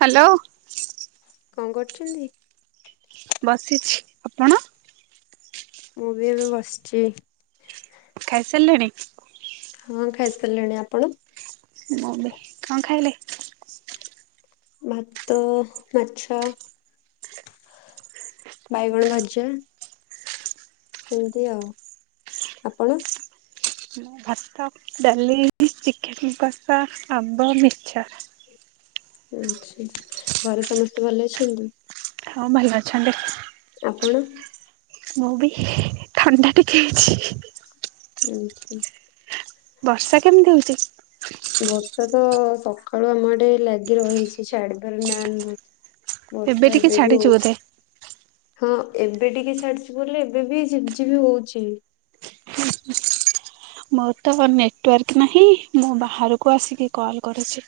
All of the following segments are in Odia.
ହ୍ୟାଲୋ। କଁ କରଚନ୍ତି? ବସିଛି ଆପଣ? ମୁଁ ବି ଏବେ ବସଚି। ଖାଇସାରିଲେଣି? ହଁ ଖାଇସାରିଲିଣି ଆପଣ? ମ ବ କଁ ଖାଇଲେ? ଭାତ ପୋଛ ବାଇଗଣ ଭଜା। ଏମିତି ଆଉ ଆପଣ? ମୁଁ ଭାତ, ଡାଲି, ଚିକେନ କଷା, ଆମ୍ବ, ମିଛର। ଆଛା ଘରେ ସମସ୍ତେ ଭଲ ଅଛନ୍ତି? ହଁ ଭାଲ ଅଛନ୍ତି। ଆପଣ? ମୁଁ ବି ଥଣ୍ଡା ଟିକେ ହେଇଛି। ଆଛା। ବର୍ଷା କେମିତି ହୋଉଚି? ବର୍ଷା ତ ସକାଳୁ ଆମ ଏଇଠି ଲାଗି ରହିଛି ଛାଡିବାର ନାହାନ୍ତି। ବର୍ଷା ଟିକେ ଏବେ ବି ଛାଡିଛି ବୋଧେ। ହଉଛି। ହଁ ଏବେ ଟିକେ ଛାଡଚି ବୋଲି ଏବେ ବି ଝିପ୍ ଝିପ୍ ହଉଚି। ମୋର ତ ନେଟୱାର୍କ ନାହିଁ ମୁଁ ବାହାରକୁ ଆସିକି କଲ୍ କରୁଚି।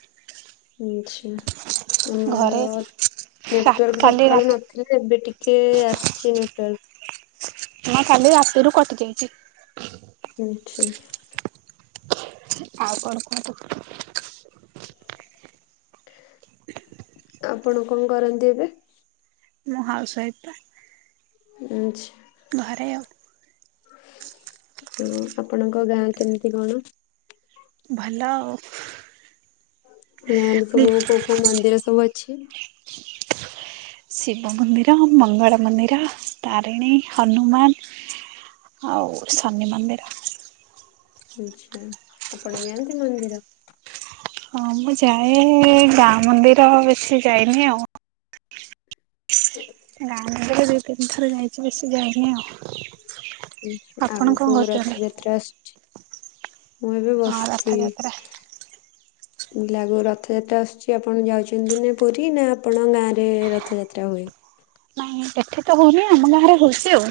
ଆଛା ଆମର ରା ନେଟୱାର୍କ କାଲି ସକାଳୁ ରାତି ନଥ ଯେ ଏବେ ଟିକେ ଆସିଚି ନେଟୱର୍କ। ହଁ କାଲି ରାତିରୁ କଟି ଯାଇଚି। ଆଛା। ଆଉ କଣ କୁହନ୍ତୁ। ଆପଣ କଣ କରନ୍ତି ଏବେ? ମୁଁ ହାଉସ ୱାଇଫ ପା। ଆଛା। ଘରେ ଆ। ହ ଆପଣଙ୍କ ଗାଁ କେମିତି କଣ? ଭଲ ଆଉ। ଗାଁ ରେ ସବୁ କୋଉ କୋଉ ମନ୍ଦିର ସବୁ ଅଛି? ଶିବ ମନ୍ଦିର ମଙ୍ଗଳ ମନ୍ଦିର ତାରିଣୀ ହନୁମାନ। ଆଉ ଶନି ମନ୍ଦିର। ଆଛା ଆପଣ ଯାଆନ୍ତି ମନ୍ଦିର? ହଁ ମୁଁ ଯାଏ ଗାଁ ମନ୍ଦିର ବେଶୀ ଯାଇନି ଆଉ। ଗାଁ ନଗରେ ଦୁଇ ତିନିଥର ଯାଇଛି ବେଶୀ ଯାଇନି ଆଉ। ଆପଣ କଣ ଆଗକୁ କରୁଛନ୍ତି? ରଥଯାତ୍ରା ଆସୁଛି। ମୁଁ ଏବେ ହଁ ବସିଛି। ରଥଯାତ୍ରା ଆଗକୁ ରଥଯାତ୍ରା ଆସୁଛି ଆପଣ ଯାଉଛନ୍ତି ନା ପୁରୀ ନା ଆପଣ ଗାଁ ରେ ରଥଯାତ୍ରା ହୁଏ। ନାଇଁ ଏଠି ତ ହଉନି ଆମ ଗାଁରେ ହଉଛି ଆଉ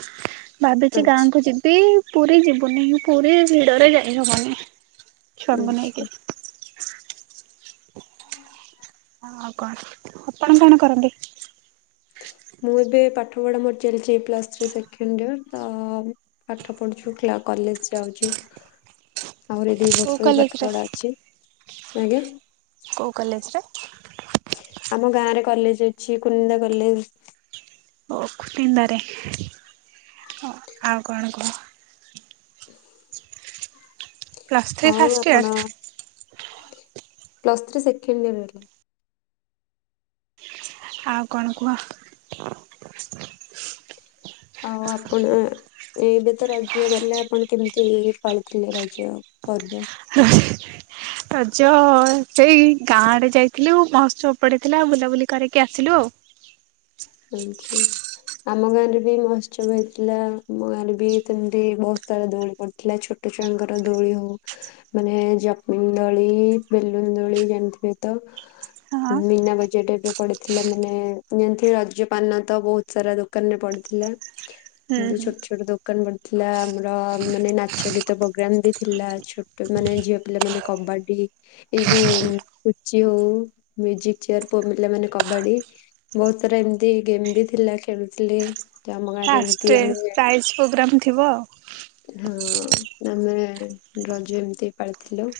ଭାବିଛି ଆଚ୍ଛା ଗାଁ କୁ ଯିବି। ପୁରୀ ଜୀବୁନି ପୁରୀ ଭିଡରେ ଯାଇ ହବନି ଛୁଆଙ୍କୁ ଆଚ୍ଛା। ନେଇକି। ହ ଆଉ କଣ ଆପଣ କଣ କରନ୍ତି? ମୁଁ ଏବେ ପାଠ ପଢ଼ା ମୋରି ଚାଲିଛି ପ୍ଲସ୍ ଥ୍ରୀ ସେକେଣ୍ଡ ଇୟର ତ ପାଠ ପଢୁଛୁ କଲେଜ ଯାଉଛୁ। ଆହୁରି ଦି କୋଉ ବର୍ଷ ବି କଲେଜରେ ପାଠପଢ଼ା ଅଛି ଆଜ୍ଞା। କୋଉ କଲେଜରେ? ଆମ ଗାଁରେ କଲେଜ ଅଛି କୁନିନ୍ଦା କଲେଜ। [unintelligible] ଆଉ କଣ କୁହ? [unintelligible] ପ୍ଲସ୍ ଥ୍ରୀ ଆଉ ଫାଷ୍ଟ ଇୟର ଆପଣ ପ୍ଲସ୍ ଥ୍ରୀ ସେକେଣ୍ଡିୟର ହେଲା। ଆଉ କଣ କୁହ? ଆଉ ଆପଣ ଏ ଏବେ ତ ରଜ ଗଲା ଆପଣ କେମିତି ହେଇକି ପାଳୁଥିଲେ ରଜ ପର୍ବ? [unintelligible] ରଜ ସେଇ ଗାଁ ଆଡେ ଯାଇଥିଲୁ, ମହୋତ୍ସବ ପଡିଥିଲା ବୁଲାବୁଲି କରିକି ଆସିଲୁ ଆଉ। [unintelligible] ଆମ ଗାଁରେ ବି ମହୋତ୍ସବ ହେଇଥିଲା, ଆମ ଗାଁରେ ବି ସେମିତି ବହୁତ ସାରା ଦୋଳି ପଡିଥିଲା ଛୋ ଛୋଟ ଛୁଆଙ୍କର ଦୋଳି ହଉ ମାନେ ଜାପନିଂଗ ଦୋଳି ବେଲୁନ୍ ଦୋଳି ଜାଣିଥିବେ ତ? ହଁ ହୁଁ ମୀନା ବଜାର ଟାଇପର ପଡିଥିଲା ମାନେ ଯେମତି ର ରଜ ପାନ ତ ବହୁତ ସାରା ଦୋକାନରେ ପଡିଥିଲା। ଏମିତି ହୁଁ। ଛୋଟ ଛୋଟ ଦୋକାନ ପଡିଥିଲା, ଆମର ମାନେ ନାଚ ଗୀତ ପୋଗ୍ରାମ ବି ଥିଲା। ଛୋ ମାନେ ଝିଅ ପିଲାମାନେ କବାଡି ଏଇ ଯୋଉ ପୁଚି ହଉ, ମ୍ୟୁଜିକ ଚେୟାର, ପୁଅ ପିଲାମାନେ କବାଡ଼ି ବହୁତ ସାରା ଏମିତି ଗେମ୍ ବି ଥିଲା ଖେଳୁଥିଲି। ତ ଆମ ଗାଁରେ ଫାଷ୍ଟ ଏମିତି ଡେ ଆମେ ପ୍ରାଇଜ୍ ପୋଗ୍ରାମ ଥିବ ଆଉ। ହଁ ଆମେ ରଜ ଏମିତି ପାଳିଥିଲୁ।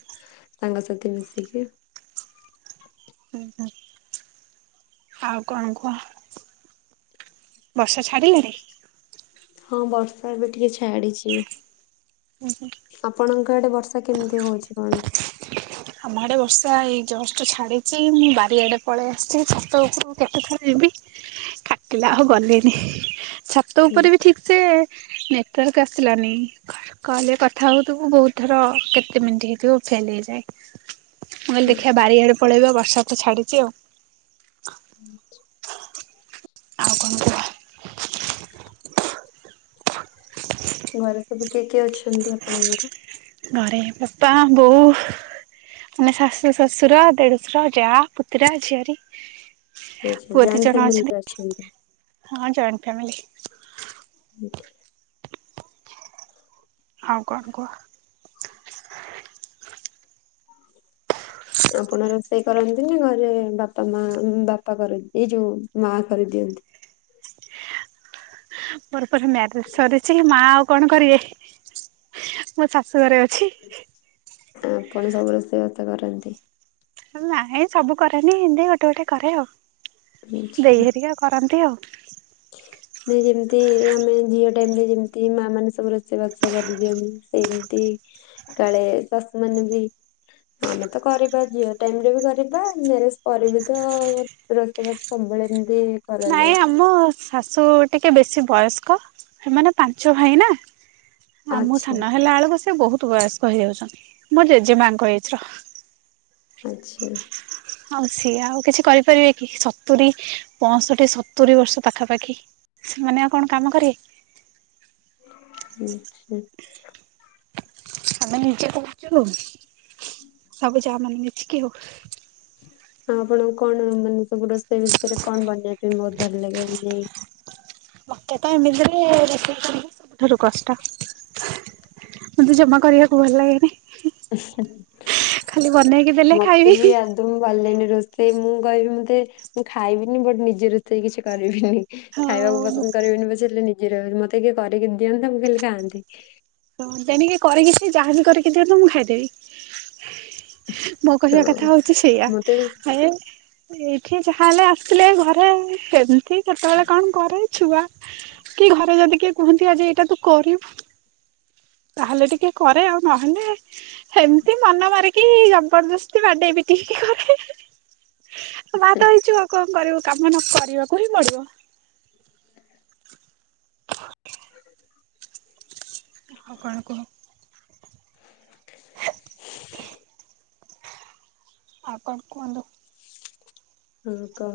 ସାଙ୍ଗସାଥି ମିଶିକି। ହୁଁ ହୁଁ। ଆଉ କଣ କୁହ? ବର୍ଷା ଛାଡ଼ିଲେଣି? ହଁ ବର୍ଷା ଏବେ ଟିକେ ଛାଡ଼ିଚି। ଉଁ ହୁଁ। ଆପଣଙ୍କ ଆଡେ ବର୍ଷା କେମିତି ହଉଚି କଣ? ଆମ ଆଡେ ବର୍ଷା ଏଇ ଜଷ୍ଟ ଛାଡିଚି, ମୁଁ ବାରିଆଡେ ପଳେଇ ଆସିଚି, ଛାତ ଉପରୁକୁ କେତେଥର ଯିବି। ଖାକିଲା ଆଉ ଗଲିନି, ଛାତ ହୁଁ, ଉପରେ ବି ଠିକ୍ ସେ ନେଟୱାର୍କ ଆସିଲାନି। କହିଲେ କଥା ହଉଥୁବୁ ବହୁତ ଥର କେତେ ମିନିଟ୍ ହେଇଥିବ ଫେଲ ହେଇଯାଏ। ମୁଁ କହିଲି ଦେଖିଆ ବାରିଆଡେ ପଳେଇବା ବର୍ଷା ତ ଛାଡ଼ିଚି ଆଉ। [unintelligible] ଆଉ କଣ କୁହ? ଘରେ ସବୁ କିଏ କିଏ ଅଛନ୍ତି ଆପଣଙ୍କର? ଘରେ ବୋପା ବୋଉ। ମାନେ ଶାଶୁ, ଶ୍ୱଶୁର, ଦେଢୁଶୁର, ଯାଆ, ପୁତୁରା, ଝିଆରୀ। ଆଚ୍ଛା। ପୁଅ ଦି ଜଏଣ୍ଟ ଜଣ ଫ୍ୟାମିଲିରେ ଅଛନ୍ତି? ହଁ ଜଏଣ୍ଟ ଫ୍ୟାମିଲି। [unintelligible] ଆଉ କଣ କୁହ? ଆପଣ ରୋଷେଇ କରନ୍ତିନି, ଘରେ ବାପା ମା ବାପା କରନ୍ତି, ଏଇ ଯୋଉ ମା କରିଦିଅନ୍ତି। ମୋର ପରା ମ୍ୟାରେଜ ସରିଚି, ମା ଆଉ କଣ କରିବେ? ମୋ ଶାଶୁ ଘରେ ଅଛି। ଆପଣ ସବୁ ରୋଷେଇବାତ କରନ୍ତି? ନାଇଁ ସବୁ କରେନି ଏମିତି ଗୋଟେ ଗୋଟେ କରେ ଆଉ, ହୁଁ। ଦେଇଘରିକା କରନ୍ତି ଆଉ। [unintelligible] ନ ଯେମିତି ଆମେ ଝିଅ ଟାଇମ ରେ ଯେମିତି ମା ମାନେ ସବୁ ରୋଷେଇ ବାସ କରିଦିଅନ୍ତି ସେମିତି କାଳେ ଶାସୁ ମାନେ ବି ଆମେ ତ କରିବା ଝିଅ ଟାଇମରେ ବି କରିବା ମ୍ୟାରେଜ କରିବି ତ ରୋଷେଇ ର ସମ୍ବଳେ ଏମିତି କରାଯାଏ ନାଇଁ ଆମ ଶାଶୁ ଟିକେ ବେଶୀ ବୟସ୍କ ସେମାନେ ପାଞ୍ଚ ଭାଇ ନା ଆ ମୋ ଆଚ୍ଛା ସାନ ହେଲା ବେଳକୁ ସେ ବହୁତ ବୟସ୍କ ହେଇଯାଉଛନ୍ତି ମୋ ଜେଜେମାଙ୍କ ଏଜ୍ ର ଆଚ୍ଛା ଆଉ ସିଏ ଆଉ କିଛି କରିପାରିବେ କି ସତୁରିୀ ପଞ୍ଚଷଠି ସତୁରିୀ ବର୍ଷ ପାଖାପାଖି ସେମାନେ ଆଉ କଣ କାମ କରିବେ ଆଛା ଆମେ ନିଜେ କହୁଛୁ ସବୁ ଯା ମାନେ ମିତିିକି ହଉ ଆପଣଙ୍କୁ କଣ ମାନେ ସବୁ ରୋଷେଇ ବିଷୟରେ କଣ ବନେଇବା ପାଇଁ ବହୁତ ଭଲ ଲାଗେ ମାନେ ମତେ ତ ଏମିତିରେ ରୋଷେଇ ସବୁଠାରୁ କଷ୍ଟ ମତେ ଜମା କରିବାକୁ ଭଲ ଲାଗେନି ଖାଲି ବନେଇକି ଦେଲେ ମତେ ଖାଇବି ବି ଆ ତ ମୁଁ ଭଲିଲନି ରୋଷେଇ ମୁଁ କହିବି ମତେ ମୁଁ ଖାଇବିନି ବଟ ନିଜେ ରୋଷେଇ କିଛି କରିବିନି ଖାଇବାକୁ ଆଉ ପସନ୍ଦ କରିବିନନି ପ ସେ ହେଲେ ନିଜେ ରହି ମତେ କିଏ କରିକି ଦିଅନ୍ତତା ମୁଁ ଖିଲଲି ଖାଆନ୍ତି ଦେଣିକି କରିକି ସେ ଯାହାବି କରିକି ଦିଅନ୍ତୁ ମୁଁ ଖାଇଦେବି ମୋ କହିବା ହଁ କଥା ହଉଛି ସେଇୟା ମୁଁ ତ ଆରେ ଏଇଠି ଯାହା ହେେଲେ ଆସିଥିଲେ ଘରେ ସେମିତି ସେତେବେଳେ କଣ କରେ ଛୁଆ କି ଘରେ ଯଦି କିଏ କୁହନ୍ତି ଆ ଯେ ଏଇଟା ତୁ କରିବୁ ତାହେଲେ ଟିକେ କରେ ଆଉ ନହେଲେ ସେମତି ମନ ମରିକି ଜବରଦସ୍ତି ବାଡେଇବି ଟ କରେ ବା ତ ହେଇଯିବ ଆଉ କଣ କରିବୁ କାମ ନ କରିବାକୁ ହିଁ ପଡିବ ହଉ କଣ କହ ଆଣ କନ୍ତ ହଁ କଣ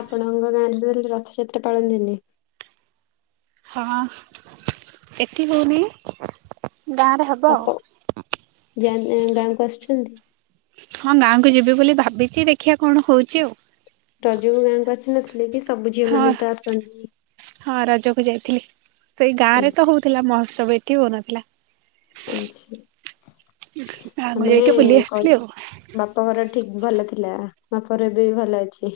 ଆପଣଙ୍କ ଗାଁରେ ତାହେଲେ ରଥଯାତ୍ରା ପାଳନ୍ତିନି? ହଁ ଏଠି ହଉନି ଗାଁରେ ହ ଆପ ଯା ଗାଁକୁ ଆସୁଛନ୍ତି? ହଁ ଗାଁକୁ ଯିବି ବୋଲି ଭାବିଛି ଦେଖିଆ କଣ ହଉଚି ଆଉ। ରଜକୁୁ ଗାଁକୁ ଆସିନଥିଲେକି ସବୁ ଝିଅ ହଁ ମାନେତ ଆସନ୍ତି? ହଁ ରଜକୁ ଯାଇଥିଲି ସେଇ ଗାଁରେତ ଆଚ୍ଛା ହଉଥିଲା ମହୋତ୍ସବ ଏଠି ହଉନଥିଲା। ଆଛା ଗାଁକୁ ତାମାନେ ଯାଇକି ବୁଲି ଆସିଥିଲି ଆଉ [unintelligible] ବାପା ଘର ଠିକ୍ ଭଲ ଥିଲା ବାପଘର ଏବେ ଭଲ ଅଛି।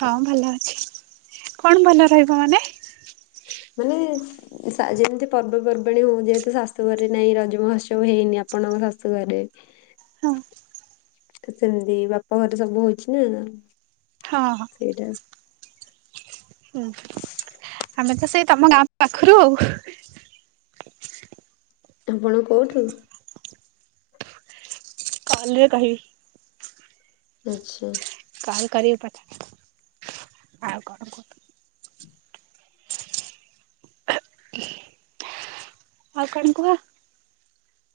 ହଁ ଭଲ ଅଛି କଣ ଭଲ ରହିବ ମାନେ? ମାନେ ଶା ଯେମିତି ପର୍ବପର୍ବାଣୀ ହଉ ଯେହେତୁ ଶାଶୁ ଘରେ ନାଇଁ ରଜ ମହୋତ୍ସବ ହେଇନି ଆପଣଙ୍କ ଶାଶୁ ଘରେ ହଁ। ତ ସେମିତି ବାପ ଘରେ ସବୁ ହଉଚିନା। ହଁ ହଁ। ସେଇଟା ହୁଁ ଆମେତ ସେଇ ତମ ଗାଁ ପାଖରୁ ଆଉ। ଆପଣ କୋଉଠୁ? କଲରେ କହିବି। ଆଚ୍ଛା। କଲ କରିବି ପଛରେ ଆଉ କଣ କୁହନ୍ତୁ? ଆଉ କଣ କୁହ?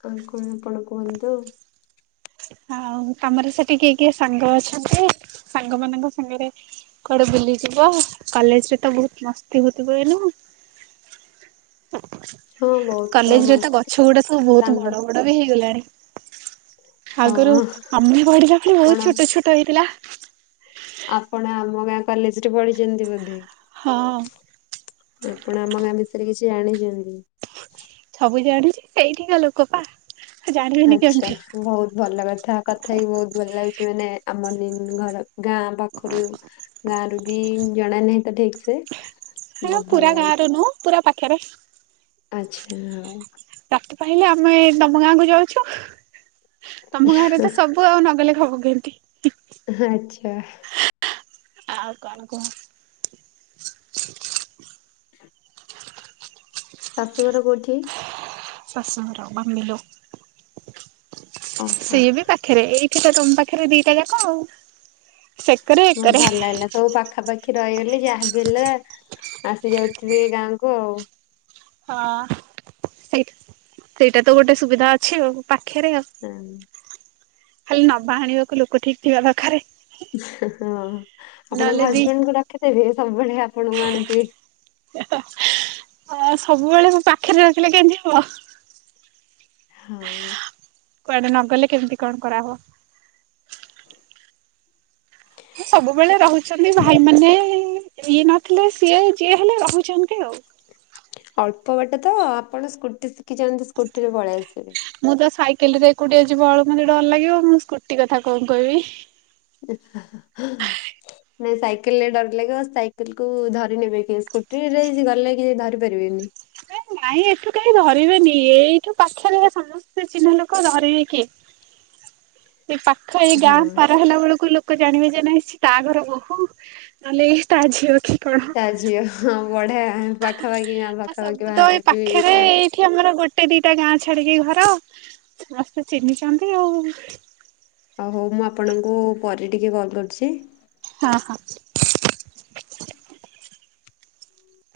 ଆଉ କଣ ଆପଣ କୁହନ୍ତୁ? ଆଉ ତମର ସେଠ କିଏ କିଏ ସାଙ୍ଗ ଅଛନ୍ତି ସାଙ୍ଗ ମାନଙ୍କ ସାଙ୍ଗରେ କୁଆଡ଼େ ବୁଲିଯିବ କଲେଜରେତ ବହୁତ୍ ମସ୍ତି ହଉଥିବ ଏଇନା। ହଁ ବହୁତ କଲେଜରେତ ମସ୍ତି ଗଛ ଗୁଡ଼ା ସବୁ ବହୁତ୍ ସାଙ୍ଗ ବଡ଼ ବଡ଼ବି ହେଇଗଲାଣି। ହଁ ଆଗରୁ ଆମେ ବଢିଲା ବେଳେ ବହୁତ୍ ଆପଣ ଛୋଟ ଛୋଟ ହେଇଥିଲା। ଆପଣ ଆମ ଗାଁ କଲେଜରେ ପଢ଼ିଛନ୍ତି ବୋଧେ? ହଁ। ଆପଣ ଆମ ଗାଁ ବିଷୟରେ କିଛି ଜାଣିଛନ୍ତି? ସବୁ ଜାଣିଚି ସେଇଠିିକା ଲୋକପା। ଆଚ୍ଛା ବହୁତ୍ ଭଲ କଥା କଥାବି ବହୁତ୍ ଭଲ ଲାଗୁଚି ମାନେ ଆମ ଘର ଗାଁ ପାଖରୁ ଗାଁରବି ଜଣ ନାହିଁତ ଠିକିସେ। ମୁଁ ପୁରା ଗାଁରେ ନୁହଁ ପୁରା ପାଖରେ। ଆଚ୍ଛା। ରାତି ପାହିଲେ ଆମେ ତମ ଗାଁକୁ ଯାଉଛୁ। ତମ ଗାଁରେତ ସବୁ ଆଉ ନଗଲେ ଖବ କେମିତି‌ ଆଚ୍ଛା। ଆଉ କଣ କୁହ? ଶାଶୁଘର କୋଉଠି? ଶାଶୁଘର ବାମ୍ବିଲ। ଓହୋ ସିଏବି ପାଖରେ ଏଇଠିତ ତମ ପାଖରେ ଦିଟାଜାକ। ବହୁତ୍ ଭଲ ଲାଗିଲା ସବୁ ପାଖାପାଖି ଆଖି ରହିଗଲେ ଯାହାବି ହେଲା ଆସି ଯାଉଥିବେ ଗାଁକୁ ଆଉ? ହଁ ସେଇ ସେଇଟାତ ଗୋଟେ ସୁବିଧା ଅଛି ଆଉ। ପାଖରେ ହଁ ଖାଲି ନବା ଆଣିବାକୁ ଲୋକ ଠିକ୍ ଥିବା ଦରକାର୍। ହଁ ଆପଣଙ୍କ ଦି ହଜବେଣ୍ଡକୁ ରଖିଦେବେ ସବୁବେଳେ ଆପଣଙ୍କୁ ଆଣୁଥିବେ ଆ ସବୁବେଳେ ମୋ ପାଖରେ ରଖିଲେ କେମିତି ହବ। ହଁ। କୁଆଡ଼େ ନଗଲେ କେମିତି କଣ କରାହବ। ହେ ସବୁବେଳେ ରହୁଛନ୍ତି ଭାଇ ମାନେ ଇଏ ନଥିଲେ ସିଏ ଯିଏ ହେଲେ ରହୁଛନ୍ତି ଆଉ। ଅଳ୍ପ ବାଟେ ତ ଆପଣ ସ୍କୁଟି ଶିଖିଚନ୍ତି ସ୍କୁଟିରେ ପଳେଇ ଆସିବେ। ମୁଁ ତ ସାଇକେଲ୍ ରେ ଏକୁଟିଆ ଯିବ ଆଳୁ ମୋତେ ଡର ଲାଗିବ ମୁଁ ସ୍କୁଟି କଥା କଣ କହିବି। ନାଇଁ ସାଇକେଲ୍ ରେ ଡର ଲାଗିବ ସାଇକେଲ୍ କୁ ଧରିନେବେ କି ସ୍କୁଟି ରେ ଗଲେ କି ଧରି ପାରିବେନି। ନାଇଁ ଏଠୁ କାହିଁ ଧରିବେନି ଏଇଠୁ ପାଖରେ ସମସ୍ତେ ଚିହ୍ନନା ଲୋକ ଧରିବେ କିଏ। ସେଇ ପାଖରେ ଏଇ ଗାଁ ହଁ ପାର ହେଲା ବେଳକୁ ଲୋ କ ଜାଣିବା ଜାଣିବା ନାଇ ତା ଘର ବୋହୁ ନହେଲେ ତା ଝିଅ କିଏ। ତା ଝିଅ ହଁ ବଢଆ ପାଖାପାଖିା ଆଉ ପାଖାପାଖି ସବୁ ତ ଏଇ ବାହାରେ ବି ପାଖରେ ଏଟା ଏଇଠି ଆମର ଗୋଟେ ଦିଟା ଗାଁ ଛାଡିକି ଘର ସମସ୍ତେ ଚିହ୍ନିଚନ୍ତି ଆଉ। ଓ ହୋଉ ମୁଁ ଆପଣଙ୍କୁ ପରେ ଟିକେ କଲ୍ କରୁଚି। ହଁ ହଁ।